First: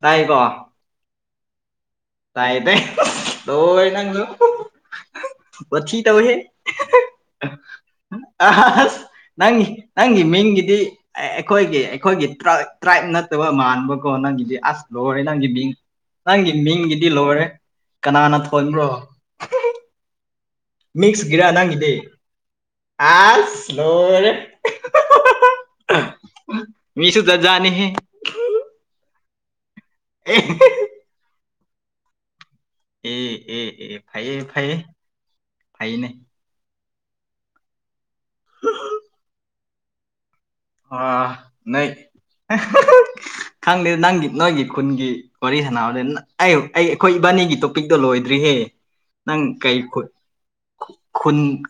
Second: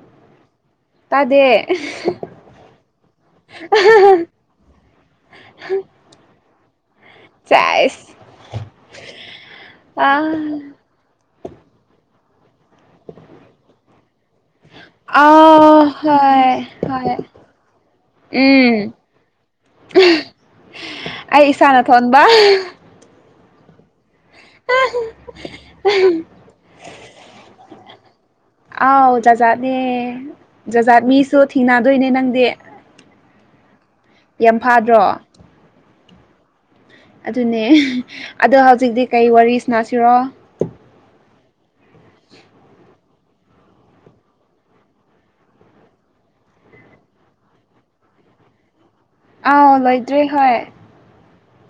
ꯇꯥꯢꯀꯣ ꯇꯥꯗꯦ ꯇꯥꯏꯗꯦ ꯂꯣꯢ ꯅꯪꯖꯨ ꯋꯥꯊꯤ ꯇꯧꯋꯦꯍꯦ ꯆꯥꯏꯁ ꯍꯁ ꯅꯪꯒꯤ ꯑ ꯅꯪꯒꯤ ꯃꯤꯡꯖꯤꯗꯤ ꯑꯦ ꯑꯩꯈꯣꯏꯒꯤ ꯑꯩꯈꯣꯏꯒꯤ ꯇ꯭ꯔꯥ ꯇ꯭ꯔꯥꯏꯕ ꯅꯠꯇꯕ ꯃꯥꯟꯕꯀꯣ ꯅꯪꯒꯤꯖꯦ ꯑꯁ ꯂꯣꯏꯔꯦ ꯅꯪꯒꯤ ꯃꯤꯡ ꯑꯥ ꯅꯪꯒꯤ ꯍꯣꯏ ꯃꯤꯡꯖꯤꯗꯤ ꯍꯣꯏ ꯂꯣꯔꯦ ꯀꯅꯥꯅ ꯎꯝ ꯊꯣꯟꯕ꯭ꯔꯣ ꯑꯩ ꯃꯤꯛꯁꯒꯤꯔ ꯏꯁꯥꯅ ꯅꯪꯒꯤꯗꯤ ꯊꯣꯟꯕ ꯑꯁ ꯂꯣꯔꯦ ꯑꯥꯎ ꯃꯤꯁꯨ ꯖꯠ ꯖꯥꯠꯅꯦꯍꯦ ꯑꯥꯎ ꯖꯖꯥꯠꯅꯦ ꯑꯦ ꯖꯖꯥꯠ ꯃꯤꯁꯨ ꯊꯤꯡꯅꯗꯣꯏꯅꯦ ꯅꯪꯗꯤ ꯑꯦ ꯑꯦ ꯑꯦ ꯐꯩꯌꯦ ꯌꯥꯝ ꯐꯩꯌꯦ ꯐꯥꯗ꯭ꯔꯣ ꯐꯩꯅꯦ ꯑꯗꯨꯅꯦ ꯑꯗꯣ ꯍꯧꯖꯤꯛꯇꯤ ꯀꯩ ꯋꯥꯔꯤ ꯁꯅꯥꯁꯤꯔꯣ ꯑ ꯅꯣꯏ ꯈꯪꯗꯦ ꯅꯪꯒꯤ ꯅꯣꯏꯒꯤ ꯈꯨꯟꯒꯤ ꯋꯥꯔꯤ ꯁꯥꯅꯕꯅꯦ ꯑꯩ ꯑꯩ ꯑꯩꯈꯣꯏ ꯏꯕꯥꯅꯤꯒꯤ ꯇꯣꯄꯤꯛꯇꯣ ꯂꯣꯏꯗ꯭ꯔꯤꯍꯦ ꯅꯪ ꯑꯥꯎ ꯀꯩ ꯂꯣꯏꯗ꯭ꯔꯤ ꯍꯣꯏ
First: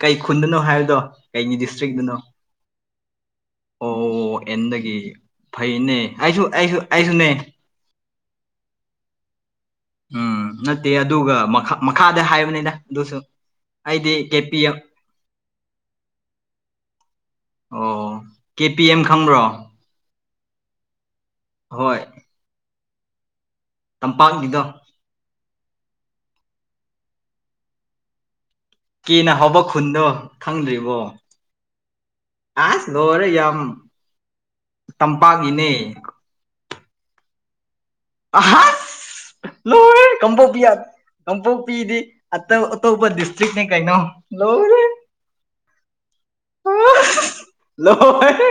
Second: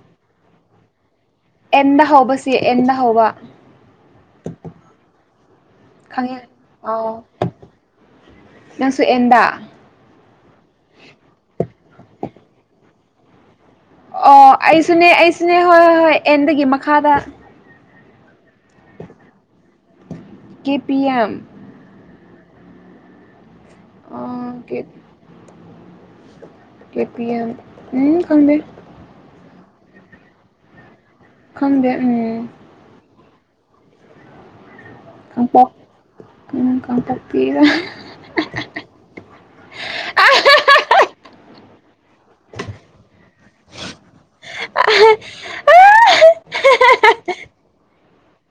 ꯀꯩ ꯈꯨꯟꯗꯅꯣ ꯍꯥꯏꯕꯗꯣ ꯀꯩꯒꯤ ꯑꯦꯟꯅ ꯗꯤꯁꯇ꯭ꯔꯤꯛꯇꯅꯣ ꯍꯧꯕ ꯁꯤ ꯑꯦꯟꯅ ꯍꯧꯕ ꯑꯣ ꯑꯦꯟꯗꯒꯤ ꯐꯩꯅꯦ ꯈꯪꯉꯦ ꯑꯩꯁꯨ ꯑꯩꯁꯨ ꯑꯥꯎ ꯑꯩꯁꯨꯅꯦ ꯅꯪꯁꯨ ꯑꯦꯟꯗꯥ ꯎꯝ ꯅꯠꯇꯦ ꯑꯗꯨꯒ ꯃꯈ ꯃꯈꯥꯗ ꯍꯥꯏꯕꯅꯤꯗ ꯑꯗꯨꯁꯨ ꯑꯩꯗꯤ ꯀꯦ ꯑꯣ ꯄꯤ ꯑꯦꯝ ꯑꯩꯁꯨꯅꯦ ꯑꯩꯁꯨꯅꯦ ꯍꯣꯏ ꯍꯣꯏ ꯍꯣꯏ ꯑꯦꯟꯗꯒꯤ ꯃꯈꯥꯗ ꯑꯣ ꯀꯦ ꯄꯤ ꯑꯦꯝ ꯈꯪꯕ꯭ꯔꯣ ꯀꯦ ꯄꯤ ꯑꯦꯝ ꯍꯣꯏ ꯇꯝꯄꯥꯛꯒꯤꯗꯣ ꯀꯦ ꯀꯦ ꯄꯤ ꯑꯦꯝ ꯎꯝ ꯈꯪꯗꯦ ꯀꯦꯅ ꯍꯥꯎꯕ ꯈꯨꯟꯗꯣ ꯈꯪꯗ꯭ꯔꯤꯕꯣ ꯈꯪꯗꯦ ꯎꯝ ꯑꯁ ꯂꯣꯏꯔꯦ ꯌꯥꯝ ꯇꯝꯄꯥꯛꯒꯤꯅꯦ ꯀꯥꯡꯄꯣꯛ ꯎꯝ ꯈꯪꯗꯦ [unintelligible] ꯑꯍꯥꯁ ꯂꯣꯏꯔꯦ ꯀꯝꯕꯣꯕꯤꯌꯥꯠ ꯀꯥꯡꯄꯣꯛꯄꯤꯗꯤ ꯑꯇꯞ ꯑꯇꯣꯞꯄ ꯗꯤꯁꯇ꯭ꯔꯤꯛꯅꯦ ꯀꯩꯅꯣ ꯂꯣꯢꯔꯦ [unintelligible] [unintelligible] ꯂꯣꯏꯔꯦ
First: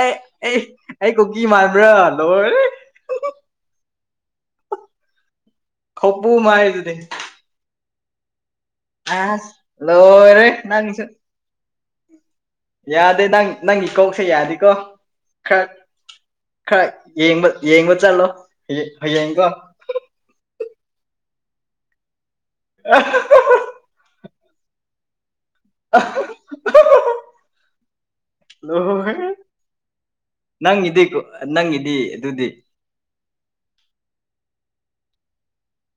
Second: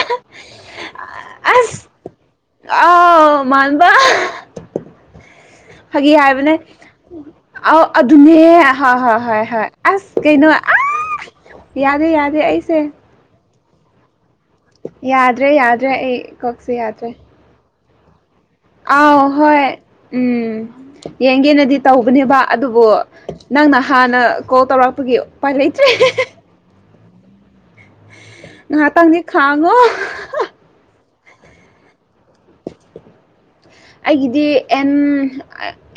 ꯑꯦ ꯑꯦ ꯑꯩ ꯀꯨꯀꯤ ꯑꯁ ꯃꯥꯟꯕ꯭ꯔꯥ ꯂꯣꯏꯔꯦ ꯑꯥꯎ ꯃꯥꯟꯕꯥ ꯐꯒꯤ ꯈꯧꯄꯨ ꯍꯥꯏꯕꯅꯦ ꯃꯥꯏꯗꯨꯗꯤ ꯑꯧ ꯑꯗꯨꯅꯦ ꯍꯣꯏ ꯍꯣꯏ ꯍꯣꯏ ꯑꯁ ꯍꯣꯏ ꯑꯁ ꯂꯣꯏꯔꯦ ꯀꯩꯅꯣ ꯅꯪꯁꯨ ꯑꯁ ꯌꯥꯗꯦ ꯌꯥꯗꯦ ꯑꯩꯁꯦ ꯌꯥꯗꯦ ꯅꯪ ꯅꯪꯒꯤ ꯀꯣꯛꯁꯦ ꯌꯥꯗꯦꯀꯣ ꯌꯥꯗ꯭ꯔꯦ ꯈꯔ ꯌꯥꯗ꯭ꯔꯦ ꯑꯩ ꯀꯣꯛꯁꯦ ꯈꯔ ꯌꯥꯗ꯭ꯔꯦ ꯌꯦꯡꯕ ꯌꯦꯡꯕ ꯆꯠꯂꯣ ꯑꯥꯎ ꯍꯌꯦꯡꯀꯣ ꯍꯣꯏ ꯎꯝ ꯌꯦꯡꯒꯦꯅꯗꯤ ꯇꯧꯕꯅꯦꯕ ꯑꯗꯨꯕꯨ ꯅꯪꯅ ꯍꯥꯟꯅ ꯀꯣꯜ ꯇꯧꯔꯛꯄꯒꯤ ꯎꯄꯥꯏ ꯂꯩꯇ꯭ꯔꯦ [unintelligible] ꯂꯣꯏꯔꯦ ꯉꯥꯏꯍꯥꯛꯇꯪꯗꯤ ꯈꯥꯡꯉꯣ ꯅꯪ ꯒꯤꯗꯤ ꯀꯣ ꯅꯪꯒꯤꯗꯤ ꯑꯗꯨꯗꯤ ꯑꯩꯒꯤꯗꯤ ꯑꯦꯟ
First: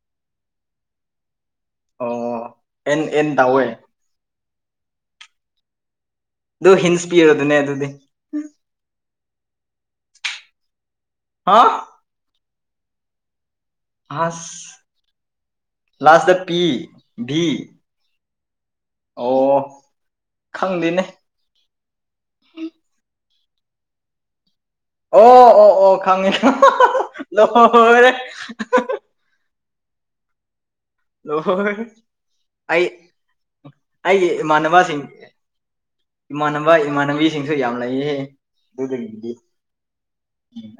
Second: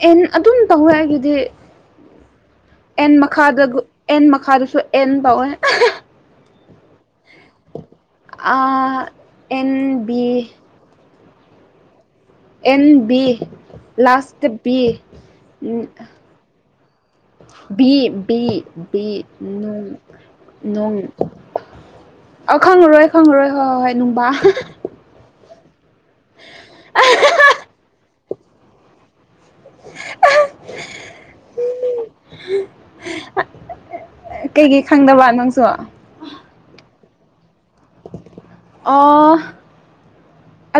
ꯑꯦꯟ ꯑꯗꯨꯝ ꯇꯧꯋꯦ ꯑꯩꯒꯤꯗꯤ ꯑꯦꯟ ꯃꯈꯥꯗ ꯑꯦꯟ ꯃꯈꯥꯗꯁꯨ ꯑꯦꯟ ꯇꯥꯎꯋꯦ ꯗꯨ ꯍꯤꯟꯁ ꯄꯤꯔꯣꯗꯨꯅꯦ ꯑꯗꯨꯗꯤ ꯑꯥ ꯑꯦꯟ ꯕꯤ ꯍꯥ ꯑꯦꯟ ꯕꯤ ꯂꯥꯁꯇ ꯑꯁ ꯕꯤ ꯎꯝ last P V B B B ꯑꯣ ꯅꯨꯡ ꯅꯨꯡ ꯈꯪꯗꯦꯅꯦ ꯑ ꯈꯪꯉꯔꯣꯏ ꯈꯪꯉꯔꯣꯏ ꯍꯣꯏ ꯍꯣꯏ ꯍꯣꯏ ꯅꯨꯡꯕꯥ ꯑꯣ ꯑꯣ ꯑꯣ ꯈꯪꯉꯤ [unintelligible] ꯂꯣꯏꯔꯦ ꯑꯍꯦ [unintelligible] ꯂꯣꯏꯔꯦ ꯑꯩ ꯑꯩꯒꯤ ꯀꯩꯒꯤ ꯏꯃꯥꯟꯅꯕꯁꯤꯡ ꯈꯪꯗꯕ ꯅꯪꯁꯨ ꯏꯃꯥꯟꯅꯕ ꯏꯃꯥꯟꯅꯕꯤꯁꯤꯡꯁꯨ ꯌꯥꯝ ꯂꯩꯌꯦ ꯑꯗꯨꯗꯒꯤꯗꯤ ꯑꯣ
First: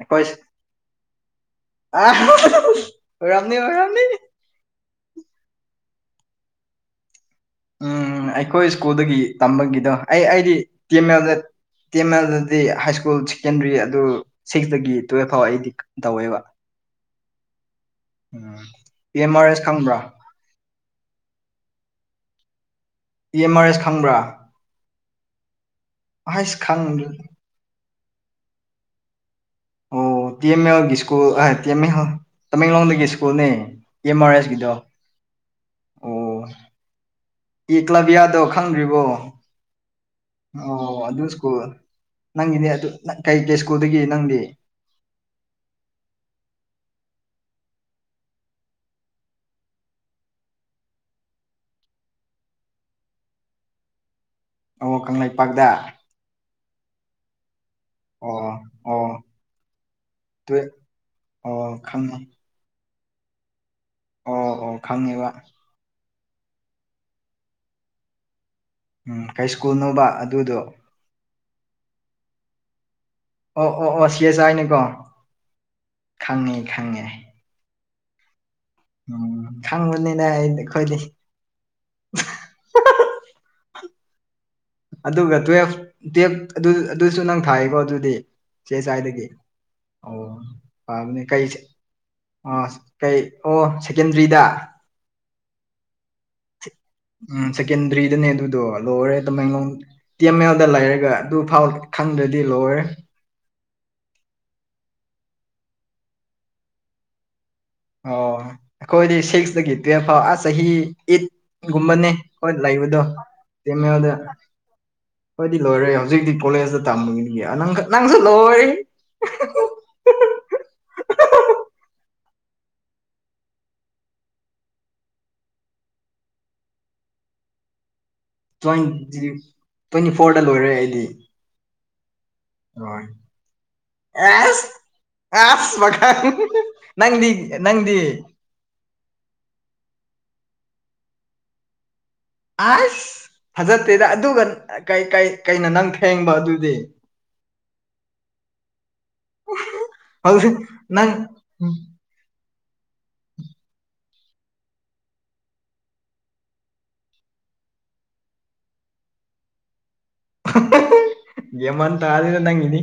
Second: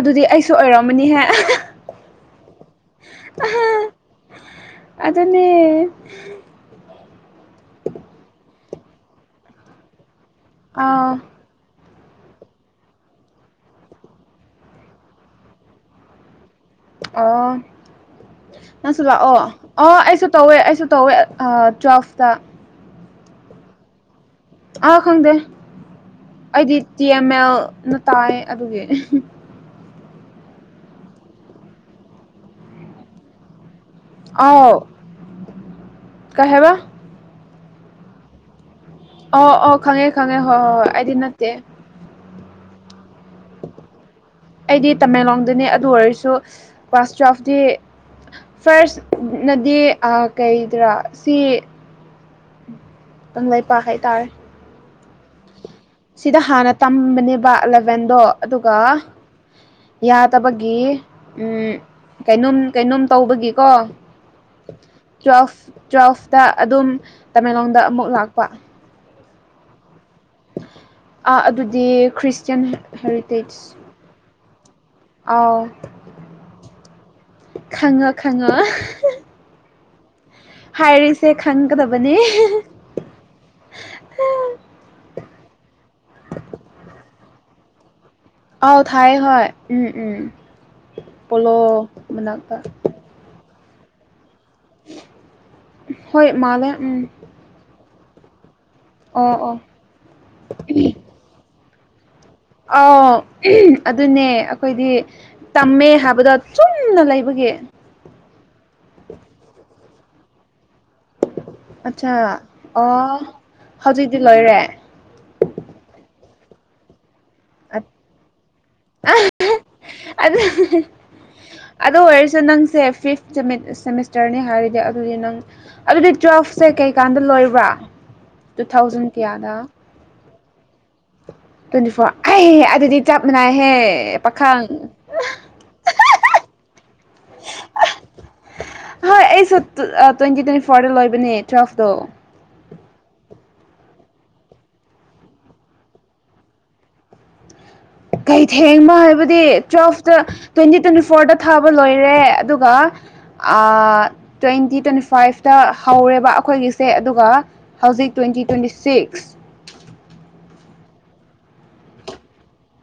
ꯑꯗꯨꯗꯤ ꯑꯩꯁꯨ ꯑꯣꯏꯔꯝꯃꯅꯤꯍꯦ ꯑ ꯑꯣꯏꯔꯝꯅꯤ ꯑꯣꯏꯔꯝꯅꯤ ꯑꯗꯨꯅꯦ ꯎꯝ ꯑꯩꯈꯣꯏ ꯁ꯭ꯀꯨꯜꯗꯒꯤ ꯇꯝꯕꯒꯤꯗꯣ ꯑꯩ ꯑꯩꯗꯤ ꯑꯥ ꯇꯦꯟꯅꯖꯦ [unintelligible] ꯍꯥꯏ ꯁ꯭ꯀꯨꯜ ꯁꯦꯀꯦꯟꯗ꯭ꯔꯤ ꯑꯗꯨ ꯁꯤꯛꯁꯇꯒꯤ ꯇꯨꯋꯦꯜꯐ ꯐꯥꯎ ꯑꯩꯗꯤ ꯇꯧꯋꯦꯕ ꯑꯣ ꯎꯝ ꯅꯪꯁꯨ ꯄꯤ ꯑꯦꯝ ꯂꯥꯛꯑꯣ ꯑꯥꯔ ꯑꯦꯁ ꯑꯣ ꯈꯪꯕ꯭ꯔꯥ ꯑꯩꯁꯨ ꯇꯧꯋꯦ ꯑꯩꯁꯨ ꯇꯧꯋꯦ ꯑꯥ twelfth E M R S ꯈꯪꯕ꯭ꯔꯥ ꯑꯥ ꯈꯪꯗꯦ ꯑꯁ ꯑꯩꯗꯤ ꯇꯤ ꯈꯪꯗ꯭ꯔꯦ ꯑꯦꯝ ꯑꯦꯜꯅ ꯇꯥꯏ ꯑꯗꯨꯒꯤ ꯑꯣ ꯇꯤ ꯑꯦꯝ ꯑꯦꯜꯒꯤ ꯁ꯭ꯀꯨꯜ ꯇꯤ ꯑꯦꯝ ꯑꯦ ꯇꯃꯦꯡꯂꯣꯡꯗꯒꯤ ꯁ꯭ꯀꯨꯜꯅꯦ ꯇꯤ ꯑꯦꯝ ꯑꯥꯔ ꯑꯦꯁꯀꯤꯗꯣ ꯑꯥꯎ ꯀꯩ ꯍꯥꯏꯕ ꯏꯀ꯭ꯂꯞꯕꯤꯌꯥꯗꯣ ꯈꯪꯗ꯭ꯔꯤꯕꯣ ꯑꯧ ꯑꯧ ꯈꯥꯉꯦ ꯈꯥꯉꯦ ꯍꯣꯏ ꯍꯣꯏ ꯍꯣꯏ ꯑꯩꯗꯤ ꯅꯠꯇꯦ ꯅꯪꯒꯤꯗꯤ ꯑꯗꯨ ꯀꯩ ꯀꯩ ꯁ꯭ꯀꯨꯜꯗꯒꯤ ꯅꯪꯗꯤ ꯑꯩꯗꯤ ꯇꯃꯦꯜꯂꯣꯡꯗꯅꯤ ꯑꯗꯨ ꯑꯣꯏꯔꯁꯨ ꯀ꯭ꯂꯥꯁ ꯇꯨꯋꯦꯜꯐꯇꯤ ꯐꯥꯔꯁ ꯅꯗꯤ ꯑꯥ ꯀꯩꯗꯔ ꯁꯤ ꯀꯪꯂꯩꯄꯥꯛ ꯍꯥꯏ ꯇꯥꯔꯦ ꯑꯣ ꯀꯪꯂꯩꯄꯥꯛꯇ ꯁꯤꯗ ꯍꯥꯟꯅ ꯇꯝꯕꯅꯦꯕ ꯑꯜꯕꯦꯟꯗꯣ ꯑꯣ ꯑꯗꯨꯒ ꯑꯣ ꯇꯨ ꯌꯥꯗꯕꯒꯤ ꯎꯝ ꯑꯣ ꯈꯪꯉꯦ ꯀꯩꯅꯣꯝ ꯀꯩꯅꯣꯝ ꯇꯧꯕꯒꯤꯀꯣ ꯑꯣ ꯑꯣ ꯈꯪꯉꯦꯕ ꯇꯨꯋꯦꯜꯐ ꯇꯨꯋꯦꯜꯐꯇ ꯑꯗꯨꯝ ꯇꯃꯦꯜꯂꯣꯡꯗ ꯑꯃꯨꯛ ꯂꯥꯛꯄ ꯎꯝ ꯀꯩ ꯁ꯭ꯀꯨꯜꯅꯣꯕ ꯑꯗꯨꯗꯣ ꯑꯥ ꯑꯗꯨꯗꯤ ꯈ꯭ꯔꯤꯁꯇꯌꯥꯟ ꯑꯣ ꯑꯣ ꯑꯣ ꯁꯤ [unintelligible] ꯅꯤꯀꯣ ꯑꯥꯎ ꯈꯪꯉꯣ ꯈꯪꯉꯣ ꯈꯪꯕꯅꯤꯅꯦ ꯑꯩꯗꯤ ꯍꯥꯏꯔꯤꯁꯦ ꯈꯪꯒꯗꯕꯅꯦ ꯑꯗꯨꯒ ꯇꯨꯋꯦꯜꯐ ꯇꯨꯋꯦꯜꯐ ꯑꯗꯨ ꯑꯗꯨꯁꯨ ꯅꯪ ꯊꯥꯏꯌꯦꯀꯣ ꯑꯗꯨꯗꯤ ꯆꯦ ꯑꯥꯎ ꯊꯥꯏ ꯆꯥꯏꯗꯒꯤ ꯍꯣꯏ ꯎꯝ ꯑꯣ ꯎꯝ ꯐꯕꯅꯦ ꯀꯩ ꯄꯣꯂꯣ ꯑ ꯃꯅꯥꯛꯇ ꯀꯩ ꯑꯣ ꯁꯦꯀꯦꯟꯗ꯭ꯔꯤꯗ ꯍꯣꯏ ꯃꯥꯜꯂꯦ ꯎꯝ ꯎꯝ ꯁꯦꯀꯦꯟꯗ꯭ꯔꯤꯗꯅꯦ ꯑꯗꯨꯗꯣ ꯂꯣꯏꯔꯦ ꯑꯣ ꯑꯣ ꯇꯃꯦꯡꯂꯣꯡ ꯇꯤ ꯑꯦꯝ ꯑꯦꯜꯗ ꯂꯩꯔꯒ ꯑꯗꯨ ꯐꯥꯎ ꯈꯪꯗ꯭ꯔꯗꯤ ꯂꯣꯢ ꯑꯥꯎ ꯑꯗꯨꯅꯦ ꯑꯩꯈꯣꯏꯗꯤ ꯇꯝꯃꯦ ꯍꯥꯏꯕꯗꯣ ꯆꯨꯝꯅ ꯂꯩꯕꯒꯤ ꯑꯣ ꯑꯩꯈꯣꯏꯗꯤ ꯁꯤꯛꯁꯇꯒꯤ ꯇꯨꯋꯦꯜꯐ ꯐꯥꯎ ꯑꯥ ꯆꯍꯤ ꯑꯩꯠ ꯒꯨꯝꯕꯅꯦ ꯑꯠꯆꯥ ꯍꯣꯏ ꯂꯩꯕꯗꯣ ꯑꯣ ꯇꯤ ꯑꯦꯝ ꯑꯦꯜꯗ ꯍꯧꯖꯤꯛꯇꯤ ꯂꯣꯏꯔꯦ ꯈꯣꯏꯗꯤ ꯂꯣꯏꯔꯦ ꯍꯧꯖꯤꯛꯇꯤ ꯀꯣꯂꯦꯖꯇ ꯇꯝꯕꯒꯤꯅꯤ ꯅꯪ ꯅꯪꯁꯨ ꯂꯣꯏꯔꯦ ꯑꯗꯨꯅꯦ ꯑꯗꯨ ꯑꯣꯏꯔꯁꯨ ꯅꯪꯁꯦ ꯐꯤꯞ ꯁꯦꯃꯤꯁꯇ꯭ꯔꯅꯤ ꯍꯥꯏꯔꯒ ꯑꯗꯨꯒꯤ ꯅꯪ ꯑꯗꯨꯗꯤ ꯇꯨꯋꯦꯜꯐꯁꯦ ꯀꯩꯀꯥꯟꯗ ꯂꯣꯏꯕ꯭ꯔꯥ ꯇꯨ ꯊꯥꯎꯖꯟ ꯇ꯭ꯋꯦꯟꯇꯤ ꯀꯌꯥꯗ ꯇ꯭ꯋꯦꯟꯇꯤ ꯐꯣꯔꯗ ꯂꯣꯏꯔꯦ ꯑꯩꯗꯤ ꯇ꯭ꯋꯦꯟꯇꯤ ꯐꯣꯔ ꯑꯩ ꯑꯗꯨꯗꯤ ꯍꯣꯏ ꯆꯞ ꯃꯥꯟꯅꯩꯍꯦ ꯄꯥꯈꯪ ꯑꯦꯁ ꯑꯁ ꯄꯥꯈꯪ ꯅꯪꯗꯤ ꯅꯪꯗꯤ ꯍꯣꯏ ꯑꯩꯁꯨ ꯇ꯭ꯋꯦꯟꯇꯤ ꯇ꯭ꯋꯦꯟꯇꯤ ꯐꯣꯔꯗ ꯂꯣꯏꯕꯅꯦ ꯇꯨꯋꯦꯜꯐꯇꯣ ꯑꯁ ꯐꯖꯠꯇꯦꯗ ꯑꯗꯨꯒ ꯀꯩ ꯀꯩ ꯀꯩꯅꯣ ꯅꯪ ꯊꯦꯡꯕ ꯑꯗꯨꯗꯤ ꯀꯩ ꯊꯦꯡꯕ ꯍꯥꯏꯕꯗꯤ ꯇꯨꯋꯦꯜꯐꯇ ꯍꯧꯖꯤꯛ ꯇ꯭ꯋꯦꯟꯇꯤ ꯇ꯭ꯋꯦꯟꯇꯤ ꯅꯪ ꯐꯣꯔꯗ ꯊꯥꯕ ꯂꯣꯏꯔꯦ ꯑꯗꯨꯒ ꯑꯥ ꯇ꯭ꯋꯦꯟꯇꯤ ꯇ꯭ꯋꯦꯟꯇꯤ ꯐꯥꯏꯞꯇ ꯍꯧꯔꯦꯕ ꯑꯈꯣꯏꯒꯤꯁꯦ ꯑꯗꯨꯒ ꯍꯧꯖꯤꯛ ꯇ꯭ꯋꯦꯟꯇꯤ ꯇ꯭ꯋꯦꯟꯇꯤ ꯁꯤꯛꯁ ꯒ꯭ꯌꯥꯟ ꯃꯟ ꯇꯗꯦꯗ ꯅꯪꯒꯤꯅꯤ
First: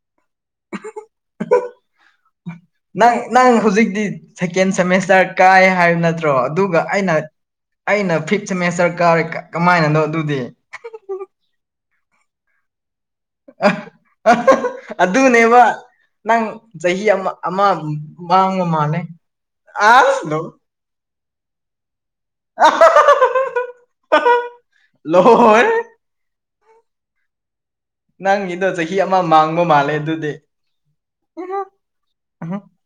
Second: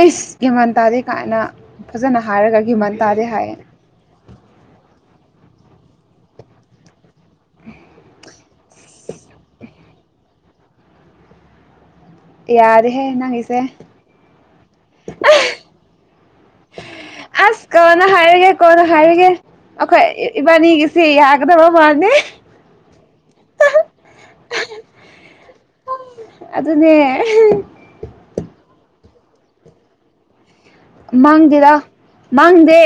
ꯑꯩꯁ ꯒ꯭ꯌꯥꯟ ꯃꯟ ꯇꯥꯗꯦ ꯀꯥꯏꯅ ꯐꯖꯅ ꯍꯥꯏꯔꯒ ꯒ꯭ꯌꯥꯟ ꯃꯟ ꯇꯥꯗꯦ ꯍꯥꯏꯌꯦ ꯍꯨꯖꯤꯛꯇꯤ ꯁꯦꯀꯦꯟ ꯁꯦꯃꯦꯁꯇ꯭ꯔ ꯀꯥꯏ ꯍꯥꯏꯕ ꯅꯠꯇ꯭ꯔꯣ ꯑꯗꯨꯒ ꯑꯩꯅ ꯑꯩꯅ ꯐꯤꯞ ꯁꯦꯃꯤꯁꯇ꯭ꯔ ꯀꯥꯔꯦ ꯀꯃꯥꯏꯅꯅꯣ ꯑꯗꯨꯗꯤ ꯌꯥꯔꯦꯍꯦ ꯅꯪꯒꯤꯁꯦ꯫ ꯑꯗꯨꯅꯦꯕ ꯅꯪ ꯆꯍꯤ ꯑꯃ ꯑꯃ ꯑꯁ ꯀꯣꯟꯅ ꯍꯥꯏꯔꯒꯦ ꯃꯥꯡꯉ ꯀꯣꯟꯅ ꯃꯥꯟꯅꯦ ꯑꯁ ꯅꯣꯛ ꯁꯤ ꯌꯥꯒꯗꯕ ꯃꯥꯟꯗꯦ꯫ ꯂꯣꯏ ꯑꯗꯨꯅꯦ ꯅꯪꯒꯤꯗꯣ ꯆꯍꯤ ꯑꯃ ꯃꯥꯡꯕ ꯃꯥꯜꯂꯦ ꯑꯗꯨꯗꯤ꯫ ꯃꯥꯡꯗꯦꯗ ꯃꯥꯡꯗꯦ꯫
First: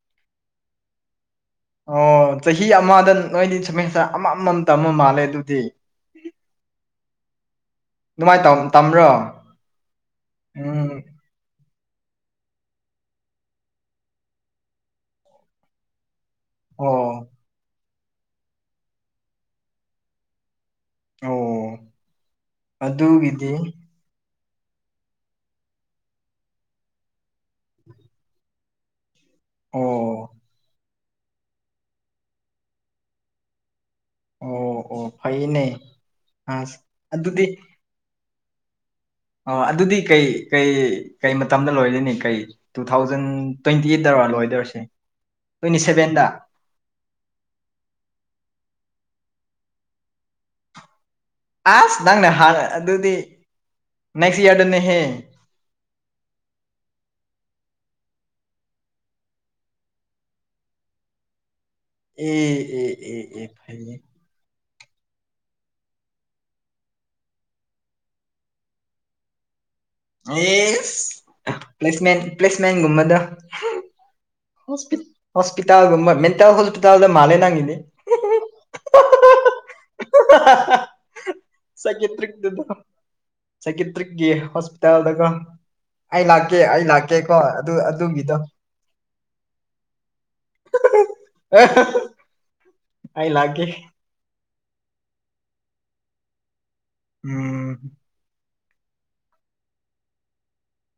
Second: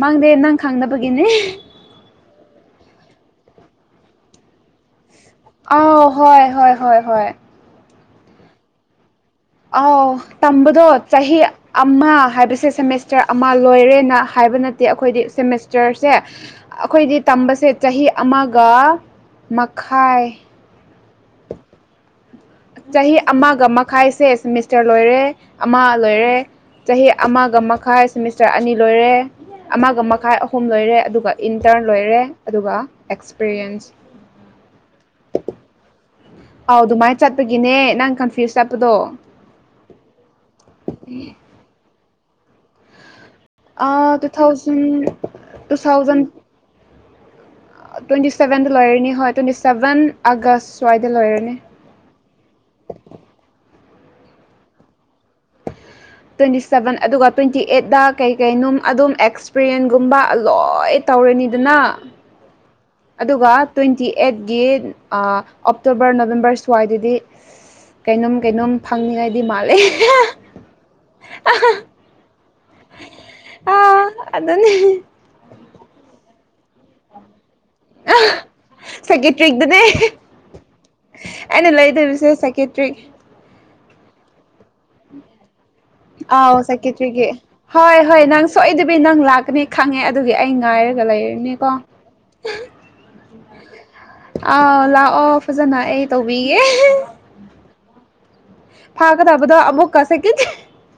ꯃꯥꯡꯗꯦ ꯅꯪ ꯈꯪꯗꯕꯒꯤꯅꯦ ꯑꯣ ꯆꯍꯤ ꯑꯃꯗ ꯅꯣꯏꯗꯤ ꯁꯦꯃꯤꯁꯇꯔ ꯑꯃ ꯃꯝ ꯇꯝꯕ ꯃꯥꯜꯂꯦ ꯑꯗꯨ ꯑꯧ ꯍꯣꯏ ꯍꯣꯏ ꯍꯣꯏ ꯍꯣꯏ꯫ ꯗꯨꯃꯥꯏ ꯇꯝ ꯇꯝꯕ꯭ꯔꯣ ꯑ ꯇꯝꯕꯗꯣ ꯎꯝ ꯆꯍꯤ ꯑꯃ ꯍꯥꯏꯕꯁꯦ ꯁꯦꯃꯤꯁꯇꯔ ꯑꯃ ꯂꯣꯏꯔꯦꯅ ꯍꯥꯏꯕ ꯅꯠꯇꯦ ꯑꯈꯣꯏꯗꯤ ꯁꯦꯃꯤꯁꯇꯔꯁꯦ꯫ ꯑꯩꯈꯣꯏꯗꯤ ꯑꯣ ꯇꯝꯕꯁꯦ ꯆꯍꯤ ꯑꯃꯒ ꯃꯈꯥꯏ ꯑꯣ ꯆꯍꯤ ꯑꯗꯨꯒꯤꯗꯤ ꯑꯃꯒ ꯃꯈꯥꯏꯁꯦ ꯁꯤꯃꯤꯁꯇꯔ ꯂꯣꯏꯔꯦ ꯑꯃ ꯂꯣꯏꯔꯦ ꯆꯍꯤ ꯑꯃꯒ ꯃꯈꯥꯏ ꯁꯦꯃꯤꯁꯇꯔ ꯑꯅꯤ ꯂꯣꯏꯔꯦ ꯑꯃꯒ ꯑꯣ ꯃꯈꯥꯏ ꯑꯍꯨꯝ ꯂꯣꯏꯔꯦ ꯑꯗꯨꯒ ꯏꯟꯇ꯭ꯔꯟ ꯂꯣꯏꯔꯦ ꯑꯗꯨꯒ ꯑꯦꯛꯁꯄꯤꯔꯤꯌꯦꯟꯁ꯫ ꯑꯣ ꯑꯣ ꯐꯩꯅꯦ ꯑꯁ ꯑꯥꯎ ꯑꯗꯨꯃꯥꯏ ꯑꯗꯨꯗꯤ ꯆꯠꯄꯒꯤꯅꯦ ꯅꯪ ꯀꯟꯐ꯭ꯌꯨꯁ ꯆꯠꯄꯗꯣ꯫ ꯑꯣ ꯑꯗꯨꯗꯤ ꯀꯩ ꯀꯩ ꯀꯩ ꯃꯇꯝꯗ ꯂꯣꯏꯗꯣꯏꯅꯤ ꯀꯩ ꯇꯨ ꯊꯥꯎꯖꯟ ꯑꯥ ꯇ꯭ꯋꯦꯟꯇꯤꯠꯗꯔꯣ ꯇꯨ ꯂꯣꯏꯗꯣꯔꯤꯁꯦ ꯊꯥꯎꯖꯟ ꯇꯨ ꯇ꯭ꯋꯦꯟꯇꯤ ꯁꯥꯚꯦꯟꯗ ꯊꯥꯎꯖꯟ ꯇ꯭ꯋꯦꯟꯇꯤ ꯁꯥꯚꯦꯟꯗ ꯂꯣꯏꯔꯅꯤ ꯍꯣꯏ ꯇ꯭ꯋꯦꯟꯇꯤ ꯁꯥꯚꯦꯟ ꯑꯥꯒꯁ ꯁ꯭ꯋꯥꯏꯗ ꯂꯣꯏꯔꯅꯤ ꯑꯁ ꯅꯪꯅ ꯍꯥꯟꯅ ꯑꯗꯨꯗꯤ ꯅꯦꯛꯁ ꯏꯌꯥꯔꯗꯅꯦꯍꯦ ꯇ꯭ꯋꯦꯟꯇꯤ ꯁꯥꯚꯦꯟ ꯑꯗꯨꯒ ꯇ꯭ꯋꯦꯟꯇꯤ ꯑꯥꯏ꯭ꯗꯗ ꯀꯩꯀꯩꯅꯣ ꯑꯗꯨꯝ ꯑꯦꯛꯁꯄꯤꯔꯤꯌꯦꯟꯒꯨꯝꯕ ꯂꯣꯏ ꯇꯧꯔꯅꯤꯗꯅ꯫ ꯑꯦ ꯑꯦ ꯑꯦ ꯑꯦ ꯑꯗꯨꯒ ꯐꯩꯌꯦ ꯇ꯭ꯋꯦꯟꯇꯤ ꯑꯦꯗꯒꯤ ꯑꯥ ꯑꯣꯞꯇꯣꯕꯔ ꯅꯕꯦꯝꯕꯔ ꯁ꯭ꯋꯥꯏꯗꯗꯤ ꯀꯩꯅꯣꯝ ꯀꯩꯅꯣꯝ ꯐꯪꯅꯤꯉꯥꯏꯗꯤ ꯃꯥꯜꯂꯦ ꯑꯦꯁ ꯄ꯭ꯂꯦꯁꯃꯦꯟ ꯄ꯭ꯂꯦꯁꯃꯦꯟꯒꯨꯝꯕꯗꯣ ꯑ ꯑꯗꯨꯅꯦ ꯍꯣꯁꯄꯤꯇꯥꯜꯒꯨꯝꯕ ꯃꯦꯟꯇꯦꯜ ꯍꯣꯁꯄꯤꯇꯥꯜꯗ ꯃꯥꯂꯦ ꯅꯪꯒꯤꯗꯤ꯫ ꯑ ꯁꯥꯀꯦꯇ꯭ꯔꯤꯛꯇꯅꯦ꯫ ꯑꯩꯅ ꯂꯩꯗꯧꯕꯁꯦ ꯁꯥꯏꯀꯦꯇ꯭ꯔꯤꯛꯇꯨꯗ ꯁꯥꯏꯀꯦꯇ꯭ꯔꯤꯛ ꯁꯥꯏꯀꯦꯇ꯭ꯔꯤꯛꯀꯤ ꯍꯣꯁꯄꯤꯇꯥꯜꯗ ꯀꯣ ꯑꯥꯎ ꯁꯥꯏꯀꯦꯇ꯭ꯔꯤꯛꯀꯤ꯫ ꯑꯗꯨ ꯍꯣꯏ ꯍꯣꯏ ꯑꯗꯨꯒꯤꯗꯣ ꯅꯪ ꯁꯣꯏꯗꯕꯤ ꯅꯪ ꯂꯥꯛꯀꯅꯤ ꯈꯪꯉꯦ ꯑꯗꯨꯒꯤ ꯑꯩ ꯉꯥꯏꯔꯒ ꯂꯩꯔꯅꯤꯀꯣ꯫ ꯑꯩ ꯂꯥꯛꯀꯦ꯫ ꯑꯥꯎ ꯂꯥꯛꯑꯣ ꯐꯖꯅ ꯑꯩ ꯇꯧꯕꯤꯒꯦ [inaudible] ꯎꯝ ꯐꯥꯒꯗꯕꯗ ꯑꯃꯨꯛꯀ [inaudible]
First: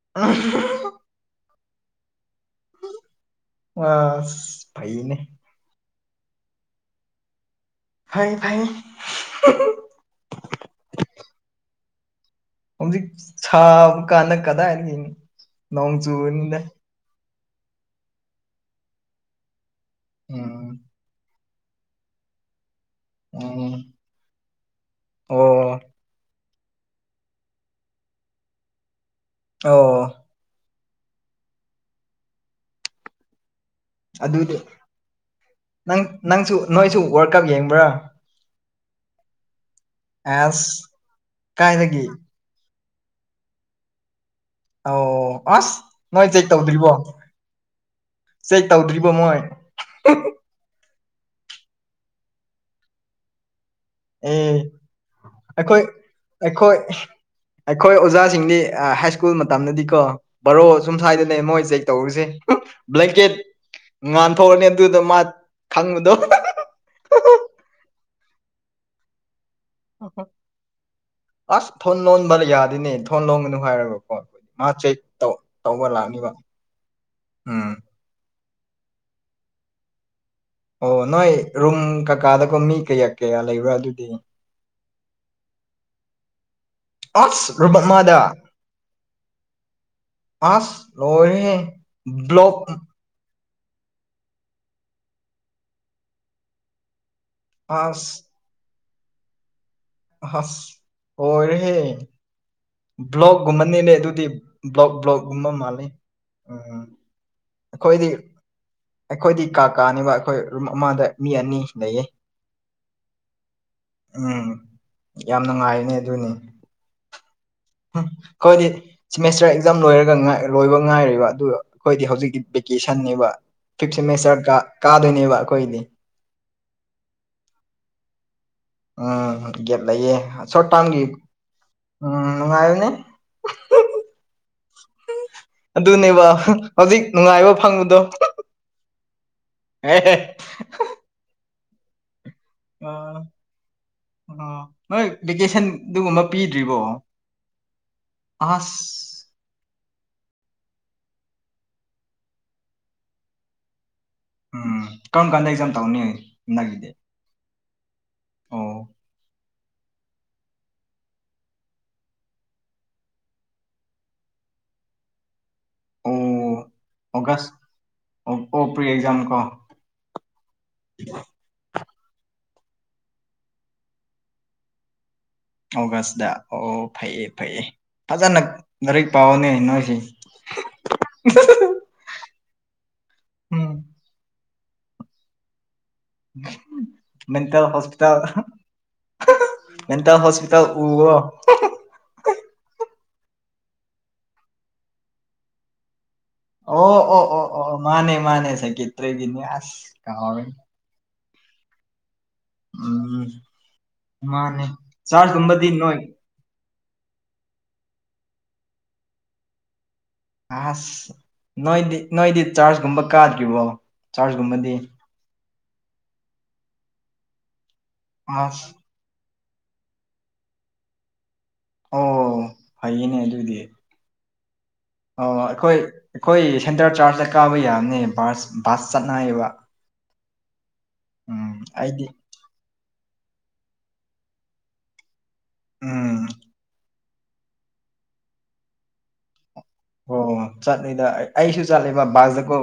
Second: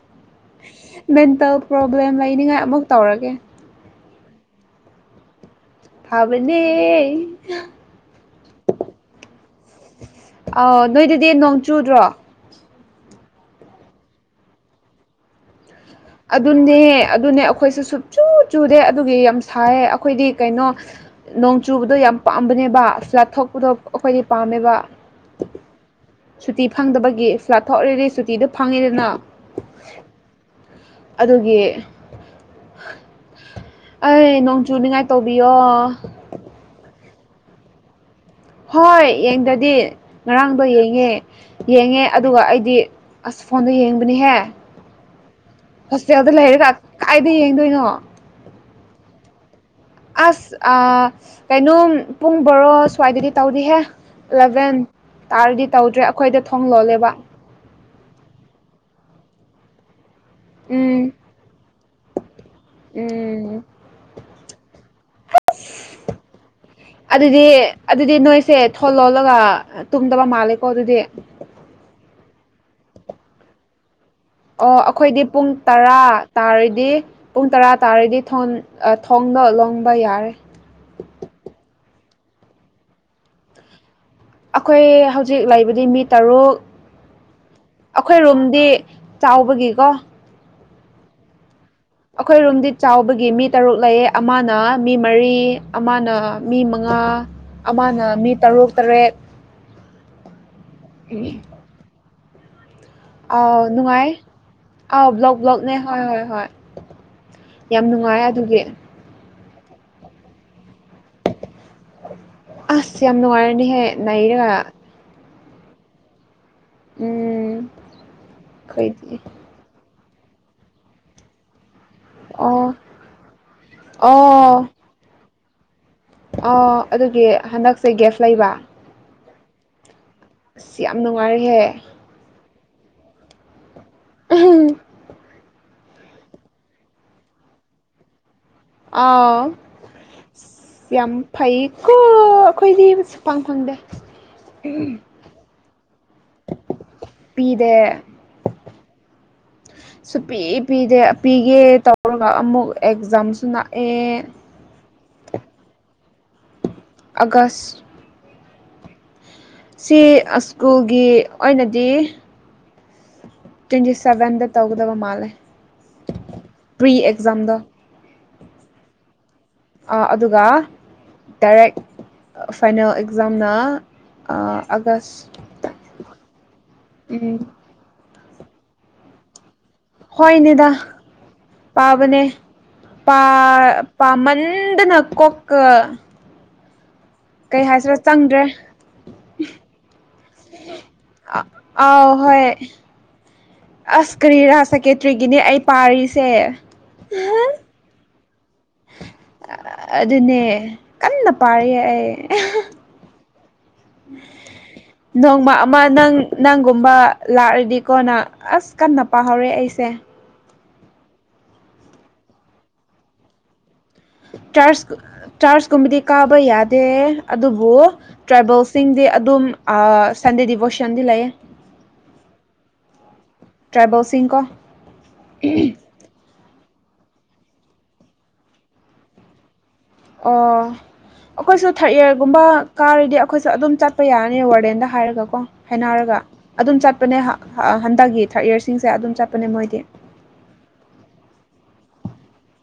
[inaudible] ꯃꯦꯟꯇꯦꯜ ꯄ꯭ꯔꯣꯕ꯭ꯂꯦꯝ ꯂꯩꯅꯤꯡꯉꯥꯏ ꯑꯃꯨꯛ ꯇꯧꯔꯒꯦ꯫ ꯑꯥꯁ ꯐꯩꯅꯦ꯫ ꯐꯕꯅꯦ ꯐꯩ ꯐꯩ [inaudible] ꯑꯣ ꯅꯣꯏꯗꯗꯤ ꯅꯣꯡ ꯆꯨꯗ꯭ꯔꯣ꯫ ꯍꯧꯖꯤꯛ ꯁꯥ ꯀꯥꯟꯗ ꯀꯗꯥꯏꯗꯒꯤ [inaudible] ꯅꯣꯡ꯫ ꯆꯨꯕꯅꯤꯗ ꯑꯗꯨꯅꯦ ꯑꯗꯨꯅꯦ ꯑꯩꯈꯣꯏꯁꯨꯦ ꯁꯨꯡꯆꯨ ꯆꯨꯗꯦ ꯑꯗꯨꯒꯤ ꯌꯥꯝ ꯁꯥꯏꯌꯦ꯫ ꯈꯣꯏꯗꯤ ꯀꯩꯅꯣ ꯎꯝ ꯅꯣꯡ ꯆꯨꯕꯗꯣ ꯌꯥꯝ ꯄꯥꯝꯕꯅꯦꯕ ꯆꯥꯊꯣꯛꯄꯗꯣ ꯎꯝ ꯑꯈꯣꯏꯗꯤ ꯄꯥꯝꯃꯦꯕ ꯑꯣ ꯁꯨꯇꯤ ꯐꯪꯗꯕꯒꯤ ꯐ꯭ꯂꯥꯠ ꯊꯣꯛꯔꯗꯤ ꯁꯨꯇꯤꯗꯨ ꯐꯪꯉꯤꯗꯅ ꯑꯧꯋꯣ ꯑꯗꯨꯒꯤ ꯑꯩ ꯑꯗꯨꯗꯤ ꯅꯣꯡ ꯆꯨꯅꯤꯉꯥꯏ ꯇꯧꯕꯤꯌꯣ ꯅꯪ ꯅꯪꯁꯨ ꯅꯣꯏꯁꯨ ꯋꯥꯔꯜ ꯀꯞ ꯌꯦꯡꯕ꯭ꯔꯥ ꯍꯣꯏ ꯌꯦꯡꯗꯗꯤ ꯉꯔꯥꯡꯗꯣ ꯑꯁ ꯌꯦꯡꯉꯦ ꯌꯦꯡꯉꯦ ꯀꯥꯏꯗꯒꯤ ꯑꯗꯨꯒ ꯑꯩꯗꯤ ꯑꯁ ꯐꯣꯟꯗ ꯌꯦꯡꯕꯅꯤꯍꯦ ꯑꯧ ꯑꯁ ꯅꯣꯏ ꯍꯣꯁꯇꯦꯜꯗ ꯆꯦꯛ ꯂꯩꯔꯒ ꯇꯧꯗ꯭ꯔꯤꯕꯣ ꯀꯥꯏꯗ ꯌꯦꯡꯗꯣꯏꯅꯣ ꯆꯦꯛ ꯇꯧꯗ꯭ꯔꯤꯕꯣ ꯃꯣꯏ ꯑꯁ ꯑꯥ ꯀꯩꯅꯣꯝ ꯄꯨꯡ ꯕꯣꯔꯣ ꯁ꯭ꯋꯥꯏꯗꯗꯤ ꯇꯧꯗꯤꯍꯦ ꯑꯦ ꯑꯦꯂꯚꯦꯟ ꯇꯥꯔꯗꯤ ꯑꯩꯈꯣꯏ ꯇꯧꯗ꯭ꯔꯦ ꯑꯩꯈꯣꯏꯗꯣ ꯊꯣꯡ ꯑꯩꯈꯣꯏ ꯂꯣꯜꯂꯦꯕ ꯑꯩꯈꯣꯏ ꯑꯣꯖꯥꯁꯤꯡꯗꯤ ꯍꯥꯏ ꯁ꯭ꯀꯨꯜ ꯃꯇꯝꯗꯗꯤ ꯀꯣ ꯕꯔꯣ ꯑꯁꯨꯝ ꯎꯝ ꯁ꯭ꯋꯥꯏꯗꯅꯦ ꯃꯣꯏ ꯆꯦꯛ ꯇꯧꯔꯤꯁꯦ ꯕ꯭ꯂꯦꯡꯀꯦꯠ ꯎꯝ ꯉꯥꯟꯊꯣꯛꯑꯅꯤ ꯑꯗꯨꯗ ꯃꯥ ꯈꯪꯕꯗꯣ ꯑꯗꯨꯗꯤ ꯑꯗꯨꯗꯤ ꯅꯣꯏꯁꯦ ꯊꯣ ꯂꯣꯜꯂꯒ ꯇꯨꯝꯗꯕ ꯃꯥꯜꯂꯦꯀꯣ ꯑꯗꯨꯗꯤ ꯑꯁ ꯊꯣꯟ ꯂꯣꯟꯕ ꯌꯥꯗꯦꯅꯦ ꯊꯣꯟ ꯂꯣꯟꯒꯅꯨ ꯍꯥꯏꯔꯒꯀꯣ ꯃꯥ ꯑꯣ ꯆꯦꯛ ꯑꯩꯈꯣꯏꯗꯤ ꯇꯧ ꯄꯨꯡ ꯇꯧꯕ ꯇꯔꯥ ꯂꯥꯛꯅꯤꯕ ꯇꯥꯔꯗꯤ ꯄꯨꯡ ꯎꯝ ꯇꯔꯥ ꯇꯥꯔꯗꯤ ꯊꯣꯟ ꯑ ꯊꯣꯡꯗꯣ ꯂꯣꯟꯕ ꯌꯥꯔꯦ ꯑꯣ ꯅꯣꯏ ꯔꯨꯝ ꯀꯀꯥꯗꯀꯣ ꯃꯤ ꯀꯌꯥ ꯀꯌꯥ ꯂꯩꯕ꯭ꯔꯥ ꯑꯗꯨꯗꯤ ꯑꯈꯣꯏ ꯍꯧꯖꯤꯛ ꯂꯩꯕꯗꯤ ꯃꯤ ꯇꯔꯨꯛ [unintelligible] ꯑꯈꯣꯏ ꯔꯨꯝꯗꯤ ꯆꯥꯎꯕꯒꯤꯀꯣ ꯑꯥꯁ ꯂꯣꯏꯔꯦꯍꯦ ꯑꯈꯣꯏ ꯕ꯭ꯂꯣꯛ ꯔꯨꯝꯗꯤ ꯆꯥꯎꯕꯒꯤ ꯃꯤꯠ ꯇꯔꯨꯛ ꯂꯩꯌꯦ ꯑꯃꯅ ꯃꯤ ꯃꯔꯤ ꯑꯃꯅ ꯃꯤ ꯃꯉꯥ ꯑꯃꯅ ꯑꯁ ꯃꯤ ꯇꯔꯨꯛ ꯇꯔꯦꯠ ꯑꯍꯥꯁ ꯂꯣꯏꯔꯦꯍꯦ ꯑꯥꯎ ꯕ꯭ꯂꯣꯛꯒꯨꯝꯕꯅꯤꯅꯦ ꯅꯨꯡꯉꯥꯏ ꯑꯗꯨꯗꯤ ꯕ꯭ꯂꯣꯛ ꯑꯥꯎ ꯕ꯭ꯂꯣꯛꯀꯨꯝꯕ ꯕ꯭ꯂꯣꯛꯅꯦ ꯃꯥꯜꯂꯤ ꯍꯣꯏ ꯍꯣꯏ ꯍꯣꯏ ꯎꯝ ꯌꯥꯝ ꯑꯩꯈꯣꯏꯗꯤ ꯅꯨꯡꯉꯥꯏ ꯑꯗꯨꯒꯤ ꯑꯩꯈꯣꯏꯗꯤ ꯀꯥ ꯀꯥꯅꯦꯕ ꯑꯩꯈꯣꯏ ꯔꯨꯝ ꯑꯃꯗ ꯃꯤ ꯑꯅꯤ ꯂꯩꯌꯦ ꯑꯁ ꯌꯥꯝ ꯅꯨꯡꯉꯥꯏꯔꯅꯤꯍꯦ ꯎꯝ ꯅꯩꯔꯒ ꯌꯥꯝ ꯅꯨꯡꯉꯥꯏꯔꯅꯤ ꯑꯗꯨꯅꯤ ꯎꯝ ꯍꯨꯝ ꯈꯣꯏ ꯑꯩꯈꯣꯏꯗꯤ ꯁꯤꯝꯃꯤꯁꯇꯔ ꯑꯦꯛ ꯖꯥꯝ ꯂꯣꯏꯔꯒ ꯉꯥ ꯂꯣꯏꯕ ꯉꯥꯏꯔꯤꯕ ꯑꯗꯨ ꯑꯈꯣꯏꯗꯤ ꯍꯧ ꯍꯧꯖꯤꯛꯇꯤ ꯑꯣ ꯚꯦꯀꯦꯁꯟꯅꯦꯕ ꯐꯤꯞ ꯁꯦꯃꯦꯁꯇꯔ ꯀꯥ ꯑꯣ ꯀꯥꯗꯣꯏꯅꯦꯕ ꯑꯈꯣꯏꯗꯤ ꯑꯣ ꯑꯗꯨꯒꯤ ꯍꯟꯗꯛꯁꯦ ꯒꯦꯞ ꯂꯩꯕ ꯎꯝ ꯒꯦꯞ ꯂꯩꯌꯦ ꯁꯣꯠ ꯑꯁ ꯌꯥꯝ ꯇꯥꯝꯒꯤ ꯅꯨꯡꯉꯥꯏꯔꯦꯍꯦ ꯎꯝ ꯅꯨꯡꯉꯥꯏꯕꯅꯦ ꯑꯗꯨꯅꯦꯕ ꯍ ꯍꯧꯖꯤꯛ ꯅꯨꯡꯉꯥꯏꯕ ꯐꯪꯕꯗꯣ [unintelligible] ꯑꯥꯎ ꯑꯦ [unintelligible] ꯌꯥꯝ ꯐꯩꯌꯦꯀꯣ ꯈꯣꯏꯗꯤ ꯕ ꯑ ꯁꯨꯐꯪ ꯐꯪꯗꯦ ꯑꯣ ꯅꯣꯏ ꯚꯦꯀꯦꯁꯟ ꯗꯨꯒꯨꯝꯕ ꯄꯤꯗ꯭ꯔꯤꯕꯣ ꯄꯤꯗꯦ ꯑꯥꯁ ꯁꯨ ꯄꯤ ꯄꯤꯗꯦ ꯄꯤꯒꯦ ꯇꯧꯔꯒ ꯑꯃꯨꯛ ꯑꯦꯛꯖꯥꯝꯁꯨ ꯅꯥꯛꯑꯦ ꯎꯝ ꯀꯝ ꯀꯥꯟꯗ ꯑꯦꯛꯖꯥꯝ ꯇꯧꯅꯤ ꯍꯟꯗꯛꯀꯤꯗꯤ ꯑꯥꯒꯁ ꯁꯤ ꯑꯁꯀꯨꯜꯒꯤ ꯑꯣꯏꯅꯗꯤ ꯇ꯭ꯋꯦꯟꯇꯤ ꯁꯕꯦꯟꯗ ꯇꯧꯒꯗꯕ ꯃꯥꯜꯂꯦ ꯑꯣ ꯄ꯭ꯔꯤ ꯑꯣꯒꯁ ꯑꯦꯛꯖꯥꯝꯗꯣ ꯑꯣ ꯑꯣ ꯄ꯭ꯔꯤ ꯑꯦꯛꯖꯥꯝ ꯀꯣ ꯑ ꯑꯗꯨꯒ ꯗꯥꯏꯔꯦꯛ ꯑ ꯐꯥꯏꯅꯦꯜ ꯑꯦꯛꯖꯥꯝꯅ ꯑꯥ ꯑꯥꯒꯁ ꯑꯣꯒꯁꯇ ꯑꯣ ꯐꯩꯌꯦ ꯎꯝ ꯐꯩꯌꯦ ꯐꯖꯅ ꯂꯥꯏꯔꯤꯛ ꯄꯥꯎꯑꯣꯅꯦ ꯅꯣꯏꯁꯤ ꯍꯣꯏꯅꯦꯗꯥ ꯄꯥꯕꯅꯦ ꯄꯥ ꯎꯝ ꯄꯥꯃꯟꯗꯅ ꯀꯣꯛꯀ [unintelligible] ꯀꯩ ꯃꯦꯟꯇꯦꯜ ꯍꯥꯏꯁꯤꯔꯥ ꯍꯣꯁꯄꯤꯇꯥꯜ ꯆꯪꯗ꯭ꯔꯦ [unintelligible] ꯃꯦꯟꯇꯦꯜ ꯍꯣꯁꯄꯤꯇꯥꯜ ꯎꯕ꯭ꯔꯣ [unintelligible] ꯑꯥꯎ ꯍꯣꯏ ꯑꯁ ꯀꯔꯤꯔ ꯁꯥꯏꯀꯦꯇ꯭ꯔꯤꯒꯤꯅꯦ ꯑꯩ ꯄꯥꯔꯤꯁꯦ ꯑꯣ ꯑꯣ ꯑꯣ ꯑꯣ ꯃꯥꯅꯦ ꯃꯥꯅꯦ ꯁꯥꯏꯀꯦꯇ꯭ꯔꯤꯒꯤꯅꯦ ꯑꯥꯁ ꯀꯥꯎꯋꯦ ꯑꯗꯨꯅꯦ ꯀꯟꯅ ꯄꯥꯔꯤꯌꯦ ꯑꯩ [unintelligible] ꯎꯝ ꯃꯥꯅꯦ ꯆꯥꯛ ꯅꯣꯡꯃ ꯀꯨꯝꯕꯗꯤ ꯑꯃ ꯅꯣꯏ ꯅꯪ ꯅꯪꯒꯨꯝꯕ ꯂꯥꯛꯔꯗꯤꯀꯣꯅ ꯑꯁ ꯀꯟꯅ ꯄꯥꯍꯧꯔꯦ ꯑꯩꯁꯦ ꯑꯥꯁ ꯅꯣꯏꯗꯤ ꯅꯣꯏꯗꯤ ꯆꯥꯔꯖꯒꯨꯝꯕ ꯀꯥꯗ꯭ꯔꯤꯕꯣ ꯆꯥꯔꯖꯀꯨꯝꯕꯗꯤ ꯆꯥꯔꯖ ꯆꯥꯔꯖꯀꯨꯝꯕꯗꯤ ꯀꯥꯕ ꯌꯥꯗꯦ ꯑꯗꯨꯕꯨ ꯑꯁ ꯇ꯭ꯔꯥꯏꯕꯦꯜꯁꯤꯡꯗꯤ ꯑꯗꯨꯝ ꯑꯥ ꯁꯟꯗꯦ ꯗꯤꯕꯣꯁꯟꯗꯤ ꯂꯩꯌꯦ ꯑꯣ ꯐꯩꯌꯦꯅꯦ ꯑꯗꯨꯗꯤ ꯇ꯭ꯔꯥꯏꯕꯦꯜꯁꯤꯡꯀꯣ ꯑꯣ ꯑꯈꯣꯏ ꯑꯩꯈꯣꯏ ꯁꯦꯟꯇꯔ ꯆꯥꯔꯖꯇ ꯀꯥꯕ ꯌꯥꯝꯅꯦ ꯕꯥꯁ ꯕꯥꯁ ꯆꯠꯅꯩꯌꯦꯑꯕ ꯑꯣ ꯑꯈꯣꯏꯁꯨ ꯊꯥ꯭ꯔꯠ ꯑꯩꯗꯤ ꯏꯌꯥꯔꯒꯨꯝꯕ ꯀꯥꯔꯗꯤ ꯑꯈꯣꯏꯁꯨ ꯑꯗꯨꯝ ꯆꯠꯄ ꯌꯥꯔꯅꯤ ꯋꯥꯔꯗꯦꯟꯗ ꯍꯥꯏꯔꯒ ꯀꯣ ꯍꯥꯏꯅꯔꯒ ꯎꯝ ꯑꯗꯨꯝ ꯆꯠ ꯄꯅꯦ ꯍꯥ ꯍ ꯍꯟꯗꯛꯀꯤ ꯊꯥ꯭ꯔꯠ ꯏꯌꯥꯁꯤꯡꯁꯦ ꯑꯗꯨꯝ ꯆꯠꯄꯅꯦ ꯃꯣꯏꯗꯤ ꯑꯣ ꯆꯠꯂꯤꯗ ꯑꯩ ꯑꯩꯁꯨ ꯆꯠꯂꯤꯕ ꯕꯥꯁꯇꯀꯣ